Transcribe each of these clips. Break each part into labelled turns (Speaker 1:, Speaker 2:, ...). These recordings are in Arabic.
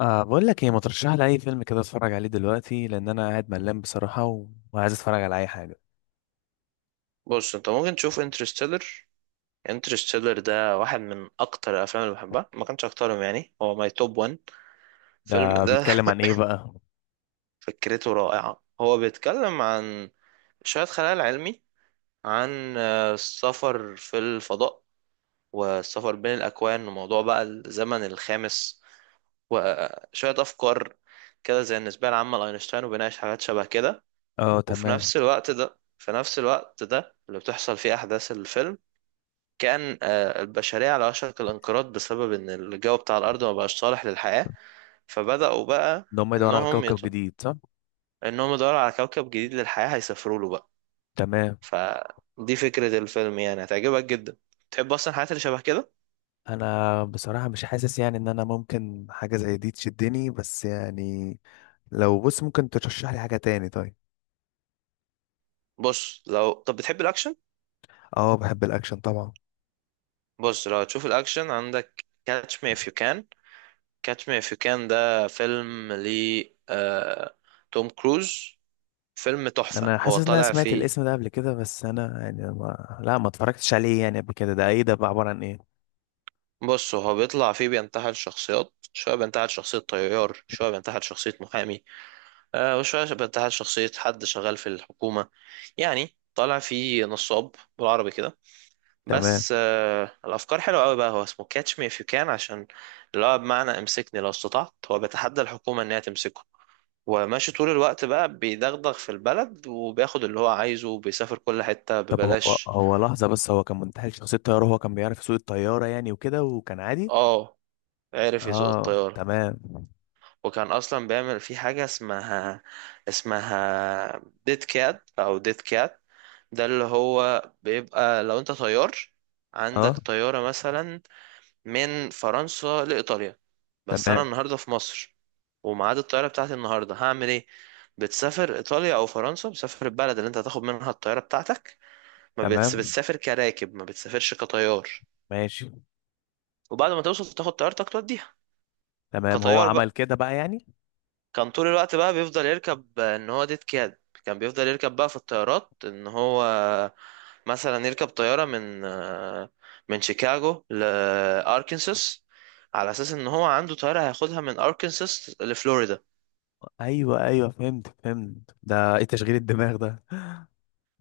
Speaker 1: آه، بقول لك ايه، ما ترشح لي اي فيلم كده اتفرج عليه دلوقتي، لان انا قاعد ملان بصراحه وعايز اتفرج على اي حاجه.
Speaker 2: بص، انت ممكن تشوف انترستيلر. انترستيلر ده واحد من اكتر الافلام اللي بحبها، ما كانش اكترهم يعني، هو ماي توب 1 فيلم
Speaker 1: ده
Speaker 2: ده.
Speaker 1: بيتكلم عن ايه بقى؟
Speaker 2: فكرته رائعة، هو بيتكلم عن شوية خيال علمي، عن السفر في الفضاء، والسفر بين الاكوان، وموضوع بقى الزمن الخامس، وشوية افكار كده زي النسبة العامة لاينشتاين، وبيناقش حاجات شبه كده.
Speaker 1: اه،
Speaker 2: وفي
Speaker 1: تمام.
Speaker 2: نفس الوقت ده اللي بتحصل فيه احداث الفيلم، كان البشرية على وشك الانقراض بسبب إن الجو بتاع الأرض ما بقاش صالح للحياة. فبدأوا بقى،
Speaker 1: ان هم يدوروا على
Speaker 2: إنهم
Speaker 1: كوكب
Speaker 2: يط...
Speaker 1: جديد، صح؟
Speaker 2: إنهم يدوروا على كوكب جديد للحياة، هيسافروا له بقى.
Speaker 1: تمام.
Speaker 2: فدي فكرة الفيلم، يعني هتعجبك جدا، تحب أصلا الحاجات اللي شبه كده.
Speaker 1: انا بصراحه مش حاسس يعني ان انا ممكن حاجه زي دي تشدني، بس يعني لو، بص، ممكن ترشح لي حاجه تاني طيب؟
Speaker 2: بص، لو طب بتحب الأكشن،
Speaker 1: اه، بحب الاكشن طبعا.
Speaker 2: بص لو هتشوف الأكشن، عندك كاتش مي اف يو كان. كاتش مي اف يو كان ده فيلم ل آه... توم كروز، فيلم تحفة
Speaker 1: انا حاسس
Speaker 2: هو
Speaker 1: ان انا
Speaker 2: طالع
Speaker 1: سمعت
Speaker 2: فيه.
Speaker 1: الاسم ده قبل كده، بس انا يعني ما... لا، ما اتفرجتش عليه يعني قبل كده. ده ايه ده بقى؟ عباره عن ايه؟
Speaker 2: بص، هو بيطلع فيه بينتحل شخصيات، شوية بينتحل شخصية طيار، شوية بينتحل شخصية محامي، وشوية بينتحل شخصية حد شغال في الحكومة، يعني طالع فيه نصاب بالعربي كده.
Speaker 1: تمام.
Speaker 2: بس الأفكار حلوة أوي بقى. هو اسمه كاتش مي إف يو كان، عشان اللي هو بمعنى امسكني لو استطعت، هو بيتحدى الحكومة إنها تمسكه، وماشي طول الوقت بقى بيدغدغ في البلد، وبياخد اللي هو عايزه، وبيسافر كل حتة
Speaker 1: طب هو
Speaker 2: ببلاش.
Speaker 1: لحظة بس، هو كان منتحل شخصية طيارة، هو كان بيعرف يسوق الطيارة يعني وكده، وكان عادي؟
Speaker 2: اه، عرف يسوق
Speaker 1: اه،
Speaker 2: الطيارة،
Speaker 1: تمام.
Speaker 2: وكان اصلا بيعمل في حاجه اسمها اسمها ديت كات او ديت كات. ده اللي هو بيبقى لو انت طيار، عندك
Speaker 1: اه،
Speaker 2: طياره مثلا من فرنسا لايطاليا، بس انا
Speaker 1: تمام.
Speaker 2: النهارده في مصر، وميعاد الطياره بتاعتي النهارده، هعمل ايه؟ بتسافر ايطاليا او فرنسا، بتسافر البلد اللي انت هتاخد منها الطياره بتاعتك، ما بتس...
Speaker 1: تمام،
Speaker 2: بتسافر كراكب، ما بتسافرش كطيار.
Speaker 1: ماشي.
Speaker 2: وبعد ما توصل، تاخد طيارتك توديها
Speaker 1: تمام، هو
Speaker 2: كطيار
Speaker 1: عمل
Speaker 2: بقى.
Speaker 1: كده بقى يعني.
Speaker 2: كان طول الوقت بقى بيفضل يركب ان هو ديت كاد، كان بيفضل يركب بقى في الطيارات ان هو مثلا يركب طيارة من شيكاغو لأركنساس، على اساس ان هو عنده طيارة هياخدها من أركنساس لفلوريدا.
Speaker 1: ايوه، ايوه، فهمت، فهمت. ده ايه تشغيل الدماغ ده؟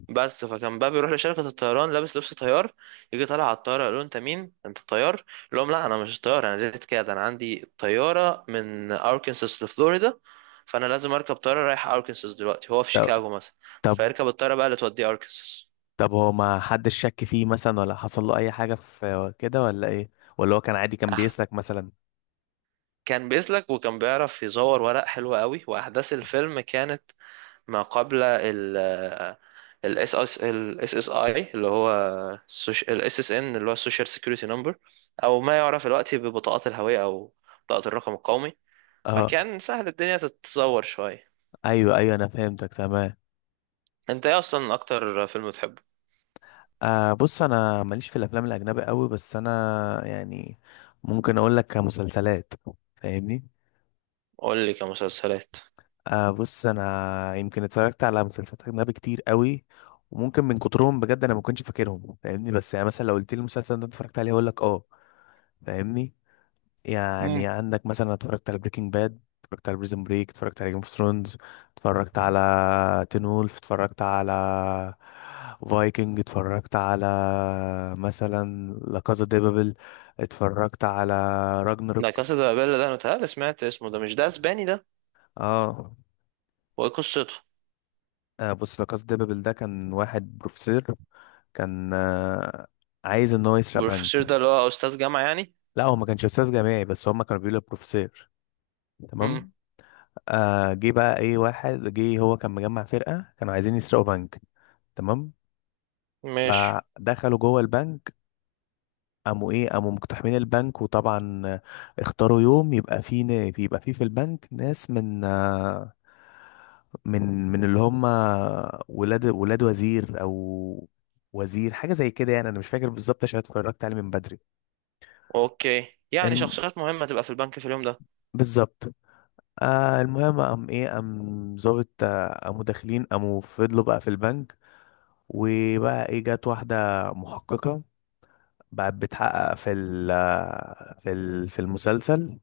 Speaker 2: بس فكان بقى بيروح لشركة الطيران لابس لبس طيار، يجي طالع على الطيارة، يقول له انت مين؟ انت الطيار؟ يقول لهم لا، انا مش طيار، انا ريت كده، انا عندي طيارة من اركنساس لفلوريدا، فانا لازم اركب طيارة رايحة اركنساس دلوقتي، هو في
Speaker 1: طب،
Speaker 2: شيكاغو مثلا،
Speaker 1: طب،
Speaker 2: فيركب الطيارة بقى اللي توديه اركنساس.
Speaker 1: طب، هو ما حدش شك فيه مثلا، ولا حصل له اي حاجة في كده ولا ايه؟ ولا هو كان عادي، كان
Speaker 2: اه،
Speaker 1: بيسلك مثلا؟
Speaker 2: كان بيسلك، وكان بيعرف يزور ورق حلو قوي، واحداث الفيلم كانت ما قبل ال ال SS ال SSI اللي هو السوش- ال SSN اللي هو السوشيال سيكيورتي نمبر، او ما يعرف الوقت ببطاقات الهوية، او بطاقة الرقم القومي،
Speaker 1: اه،
Speaker 2: فكان سهل الدنيا تتزور شوية.
Speaker 1: ايوه، ايوه، انا فهمتك تمام.
Speaker 2: انت ايه اصلا اكتر فيلم بتحبه؟
Speaker 1: آه، بص، انا ماليش في الافلام الاجنبي قوي، بس انا يعني ممكن اقول لك كمسلسلات، فاهمني؟
Speaker 2: قول لي كمسلسلات.
Speaker 1: آه، بص، انا يمكن اتفرجت على مسلسلات اجنبي كتير قوي، وممكن من كترهم بجد انا ما كنتش فاكرهم، فاهمني؟ بس يعني مثلا لو قلت لي المسلسل ده اتفرجت عليه هقول لك اه، فاهمني؟ يعني
Speaker 2: امم.
Speaker 1: عندك مثلا، اتفرجت على بريكنج باد، اتفرجت على بريزن بريك، اتفرجت على جيم اوف ثرونز، اتفرجت على تين وولف، اتفرجت على فايكنج، اتفرجت على مثلا لا كازا دي بابل، اتفرجت على
Speaker 2: لا
Speaker 1: راجنروك.
Speaker 2: كاسا دي بابيل ده، انا متهيألي سمعت اسمه، ده مش ده اسباني ده؟
Speaker 1: اه.
Speaker 2: وايه قصته؟
Speaker 1: بص، لا كازا دي بابل ده كان واحد بروفيسور، كان عايز ان هو يسرق
Speaker 2: بروفيسور
Speaker 1: بنك.
Speaker 2: ده اللي هو استاذ جامعة يعني؟
Speaker 1: لا، هو ما كانش استاذ جامعي، بس هما كانوا بيقولوا بروفيسور.
Speaker 2: امم.
Speaker 1: تمام. آه، جه بقى ايه، واحد جه هو كان مجمع فرقة، كانوا عايزين يسرقوا بنك. تمام.
Speaker 2: ماشي.
Speaker 1: فدخلوا جوه البنك، قاموا ايه، قاموا مقتحمين البنك، وطبعا اختاروا يوم يبقى فيه يبقى فيه في البنك ناس من آه، من من اللي هم ولاد وزير، او وزير حاجة زي كده يعني، انا مش فاكر بالظبط عشان اتفرجت عليه من بدري.
Speaker 2: اوكي، يعني
Speaker 1: الم...
Speaker 2: شخصيات مهمة تبقى في البنك في اليوم ده.
Speaker 1: بالظبط. آه، المهم، قام ايه، قام ظابط، قاموا داخلين، قاموا فضلوا بقى في البنك. وبقى ايه، جت واحدة محققة، بقت بتحقق في المسلسل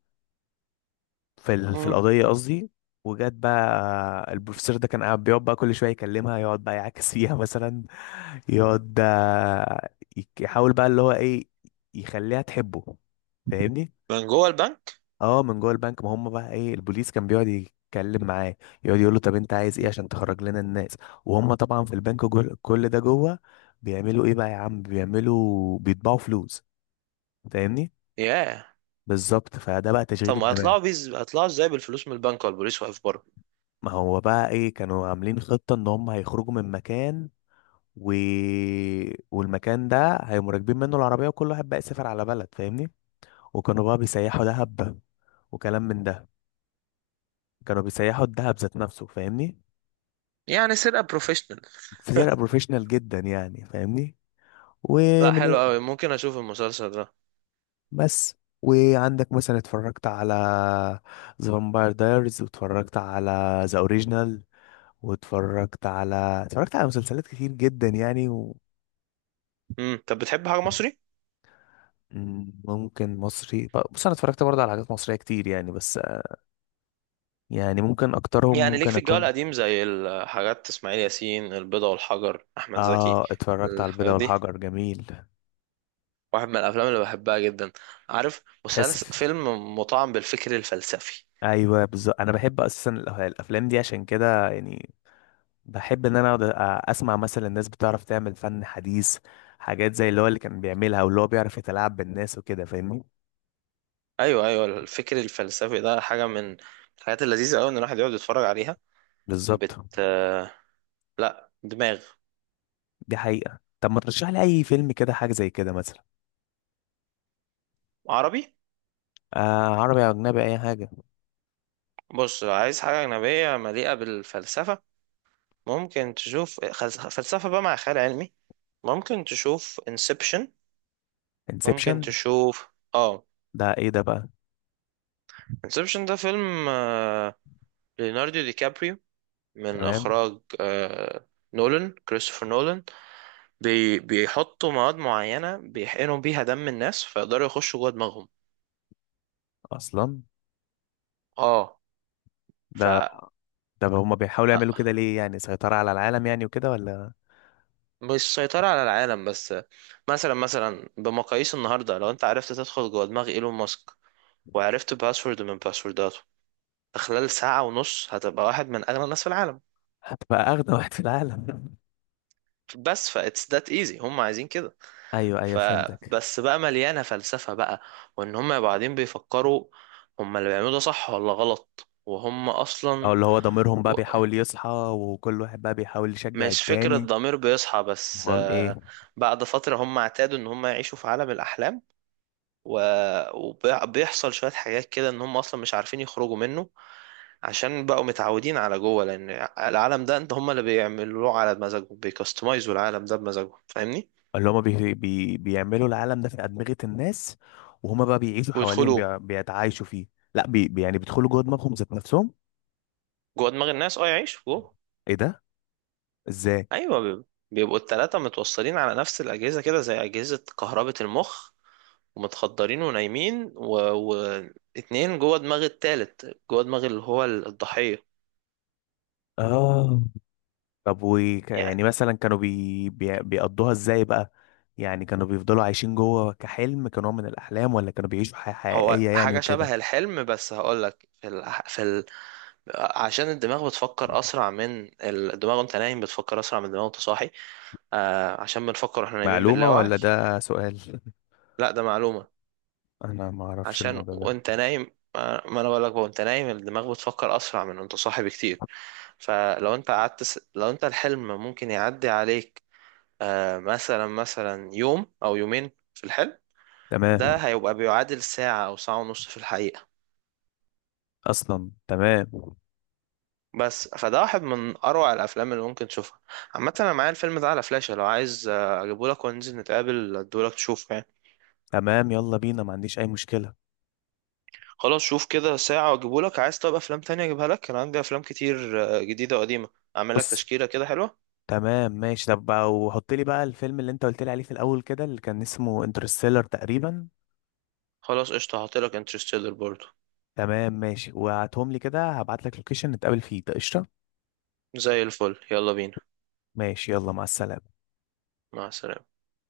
Speaker 1: في
Speaker 2: امم.
Speaker 1: القضية قصدي. وجت بقى البروفيسور ده كان قاعد بيقعد بقى كل شوية يكلمها، يقعد بقى يعاكس فيها مثلا، يقعد يحاول بقى اللي هو ايه، يخليها تحبه، فاهمني؟
Speaker 2: من جوه البنك؟
Speaker 1: اه، من جوه البنك ما هم بقى ايه، البوليس كان بيقعد يتكلم معاه، يقعد يقول له طب انت عايز ايه عشان تخرج لنا الناس. وهم طبعا في البنك، جول كل ده، جوه بيعملوا ايه بقى يا عم، بيعملوا بيطبعوا فلوس، فاهمني؟
Speaker 2: ياه.
Speaker 1: بالظبط، فده بقى تشغيل
Speaker 2: طب ما
Speaker 1: الدماغ.
Speaker 2: هيطلعوا هيطلعوا ازاي بالفلوس من البنك والبوليس واقف بره؟
Speaker 1: ما هو بقى ايه، كانوا عاملين خطة ان هم هيخرجوا من مكان، و... والمكان ده هيقوموا راكبين منه العربية، وكل واحد بقى يسافر على بلد، فاهمني؟ وكانوا بقى بيسيحوا دهب وكلام من ده، كانوا بيسيحوا الدهب ذات نفسه، فاهمني؟
Speaker 2: يعني سرقة بروفيشنال.
Speaker 1: فرقة بروفيشنال جدا يعني، فاهمني؟
Speaker 2: لا،
Speaker 1: ومن
Speaker 2: حلو قوي، ممكن اشوف المسلسل ده.
Speaker 1: بس. وعندك مثلا، اتفرجت على ذا فامباير دايرز، واتفرجت على ذا اوريجينال، واتفرجت على اتفرجت على مسلسلات كتير جدا يعني.
Speaker 2: امم. طب بتحب حاجة مصري؟
Speaker 1: ممكن مصري. بص، انا اتفرجت برضه على حاجات مصرية كتير يعني، بس يعني ممكن اكترهم،
Speaker 2: يعني ليك
Speaker 1: ممكن
Speaker 2: في الجو
Speaker 1: اكون.
Speaker 2: القديم، زي الحاجات، اسماعيل ياسين، البيضة والحجر، احمد زكي،
Speaker 1: اه، اتفرجت على البيضة
Speaker 2: الحاجات دي،
Speaker 1: والحجر، جميل.
Speaker 2: واحد من الافلام اللي بحبها جدا. عارف
Speaker 1: تحس
Speaker 2: مسلسل
Speaker 1: في...
Speaker 2: فيلم مطعم بالفكر الفلسفي؟
Speaker 1: ايوه، بالظبط، انا بحب اساسا الافلام دي، عشان كده يعني بحب ان انا اقعد اسمع مثلا الناس بتعرف تعمل فن حديث، حاجات زي اللي هو اللي كان بيعملها، واللي هو بيعرف يتلاعب بالناس وكده، فاهمني؟
Speaker 2: ايوه ايوه، الفكر الفلسفي ده حاجة من الحاجات اللذيذة قوي ان الواحد يقعد يتفرج عليها.
Speaker 1: بالظبط.
Speaker 2: بت لا دماغ.
Speaker 1: دي حقيقة. طب ما ترشح لي اي فيلم كده، حاجة زي كده مثلا؟
Speaker 2: عربي؟
Speaker 1: آه، عربي او اجنبي، اي حاجة.
Speaker 2: بص، لو عايز حاجة أجنبية مليئة بالفلسفة، ممكن تشوف فلسفة بقى مع خيال علمي، ممكن تشوف انسبشن. ممكن
Speaker 1: انسبشن؟
Speaker 2: تشوف اه
Speaker 1: ده ايه ده بقى؟
Speaker 2: انسبشن ده فيلم ليوناردو دي كابريو، من
Speaker 1: تمام.
Speaker 2: إخراج كريستوفر نولان. بيحطوا مواد معينة، بيحقنوا بيها دم الناس، فيقدروا يخشوا جوه دماغهم.
Speaker 1: اصلا.
Speaker 2: اه. ف
Speaker 1: ده؟
Speaker 2: آه،
Speaker 1: طب هما بيحاولوا يعملوا كده ليه يعني، سيطرة على العالم يعني وكده، ولا؟
Speaker 2: مش سيطرة على العالم بس، مثلا بمقاييس النهاردة، لو انت عرفت تدخل جوه دماغ ايلون ماسك، وعرفت باسورد من باسورداته، خلال ساعة ونص هتبقى واحد من أغنى الناس في العالم.
Speaker 1: هتبقى اغنى واحد في العالم.
Speaker 2: بس فا it's that easy، هم عايزين كده.
Speaker 1: ايوه، ايوه، فهمتك.
Speaker 2: فبس بقى مليانة فلسفة بقى، وإن هم يبقوا قاعدين بيفكروا هم اللي بيعملوه ده صح ولا غلط، وهم
Speaker 1: او
Speaker 2: أصلا
Speaker 1: اللي هو ضميرهم بقى
Speaker 2: و...
Speaker 1: بيحاول يصحى، وكل واحد بقى بيحاول يشجع
Speaker 2: مش فكرة
Speaker 1: التاني.
Speaker 2: ضمير بيصحى، بس
Speaker 1: امال ايه؟
Speaker 2: بعد فترة هم اعتادوا إن هم يعيشوا في عالم الأحلام، و... وبيحصل شوية حاجات كده إن هم أصلا مش عارفين يخرجوا منه، عشان بقوا متعودين على جوه، لان العالم ده انت هم اللي بيعملوه على مزاجهم، بيكستمايزوا العالم ده بمزاجهم، فاهمني.
Speaker 1: اللي هما بي بي بيعملوا العالم ده في أدمغة الناس، وهما بقى بيعيشوا حواليهم،
Speaker 2: ويدخلوا
Speaker 1: بيتعايشوا فيه. لا، يعني بيدخلوا جوه دماغهم ذات نفسهم.
Speaker 2: جوه دماغ الناس، اه يعيشوا جوه.
Speaker 1: ايه ده؟ ازاي؟
Speaker 2: ايوه، بيبقوا التلاتة متوصلين على نفس الاجهزه كده زي اجهزه كهربة المخ، ومتخدرين ونايمين واتنين جوه دماغ التالت، جوه دماغ اللي هو الضحيه.
Speaker 1: اه. طب و... يعني
Speaker 2: يعني
Speaker 1: مثلا كانوا بي بي بيقضوها ازاي بقى؟ يعني كانوا بيفضلوا عايشين جوه كحلم، كنوع من الأحلام، ولا كانوا بيعيشوا حياة
Speaker 2: هو
Speaker 1: حقيقية يعني
Speaker 2: حاجة
Speaker 1: وكده؟
Speaker 2: شبه الحلم، بس هقولك عشان الدماغ بتفكر أسرع من الدماغ وأنت نايم، بتفكر أسرع من الدماغ وأنت صاحي، عشان بنفكر واحنا نايمين باللا
Speaker 1: معلومة
Speaker 2: وعي.
Speaker 1: ولا ده سؤال؟
Speaker 2: لا ده معلومة.
Speaker 1: انا ما اعرفش
Speaker 2: عشان
Speaker 1: الموضوع ده.
Speaker 2: وأنت نايم ما أنا بقولك بقى، وأنت نايم الدماغ بتفكر أسرع من وأنت صاحي بكتير. فلو أنت قعدت لو أنت الحلم ممكن يعدي عليك، مثلا يوم أو يومين في الحلم، ده
Speaker 1: تمام.
Speaker 2: هيبقى بيعادل ساعة أو ساعة ونص في الحقيقة.
Speaker 1: اصلا تمام.
Speaker 2: بس فده واحد من اروع الافلام اللي ممكن تشوفها. عامه انا معايا الفيلم ده على فلاشة، لو عايز اجيبهولك وننزل نتقابل اديهولك تشوفه يعني.
Speaker 1: تمام، يلا بينا، ما عنديش اي مشكلة.
Speaker 2: خلاص، شوف كده ساعه واجيبهولك، عايز طب افلام تانية اجيبها لك؟ انا عندي افلام كتير جديده وقديمه، اعمل لك
Speaker 1: بص.
Speaker 2: تشكيله كده حلوه.
Speaker 1: تمام، ماشي. طب بقى وحط لي بقى الفيلم اللي انت قلت لي عليه في الاول كده، اللي كان اسمه انترستيلر تقريبا.
Speaker 2: خلاص قشطه، هحط لك انترستيلر برضو.
Speaker 1: تمام، ماشي. وهاتهم لي كده، هبعت لك لوكيشن نتقابل فيه، ده قشطه.
Speaker 2: زي الفل، يلا بينا.
Speaker 1: ماشي، يلا، مع السلامه.
Speaker 2: مع السلامه.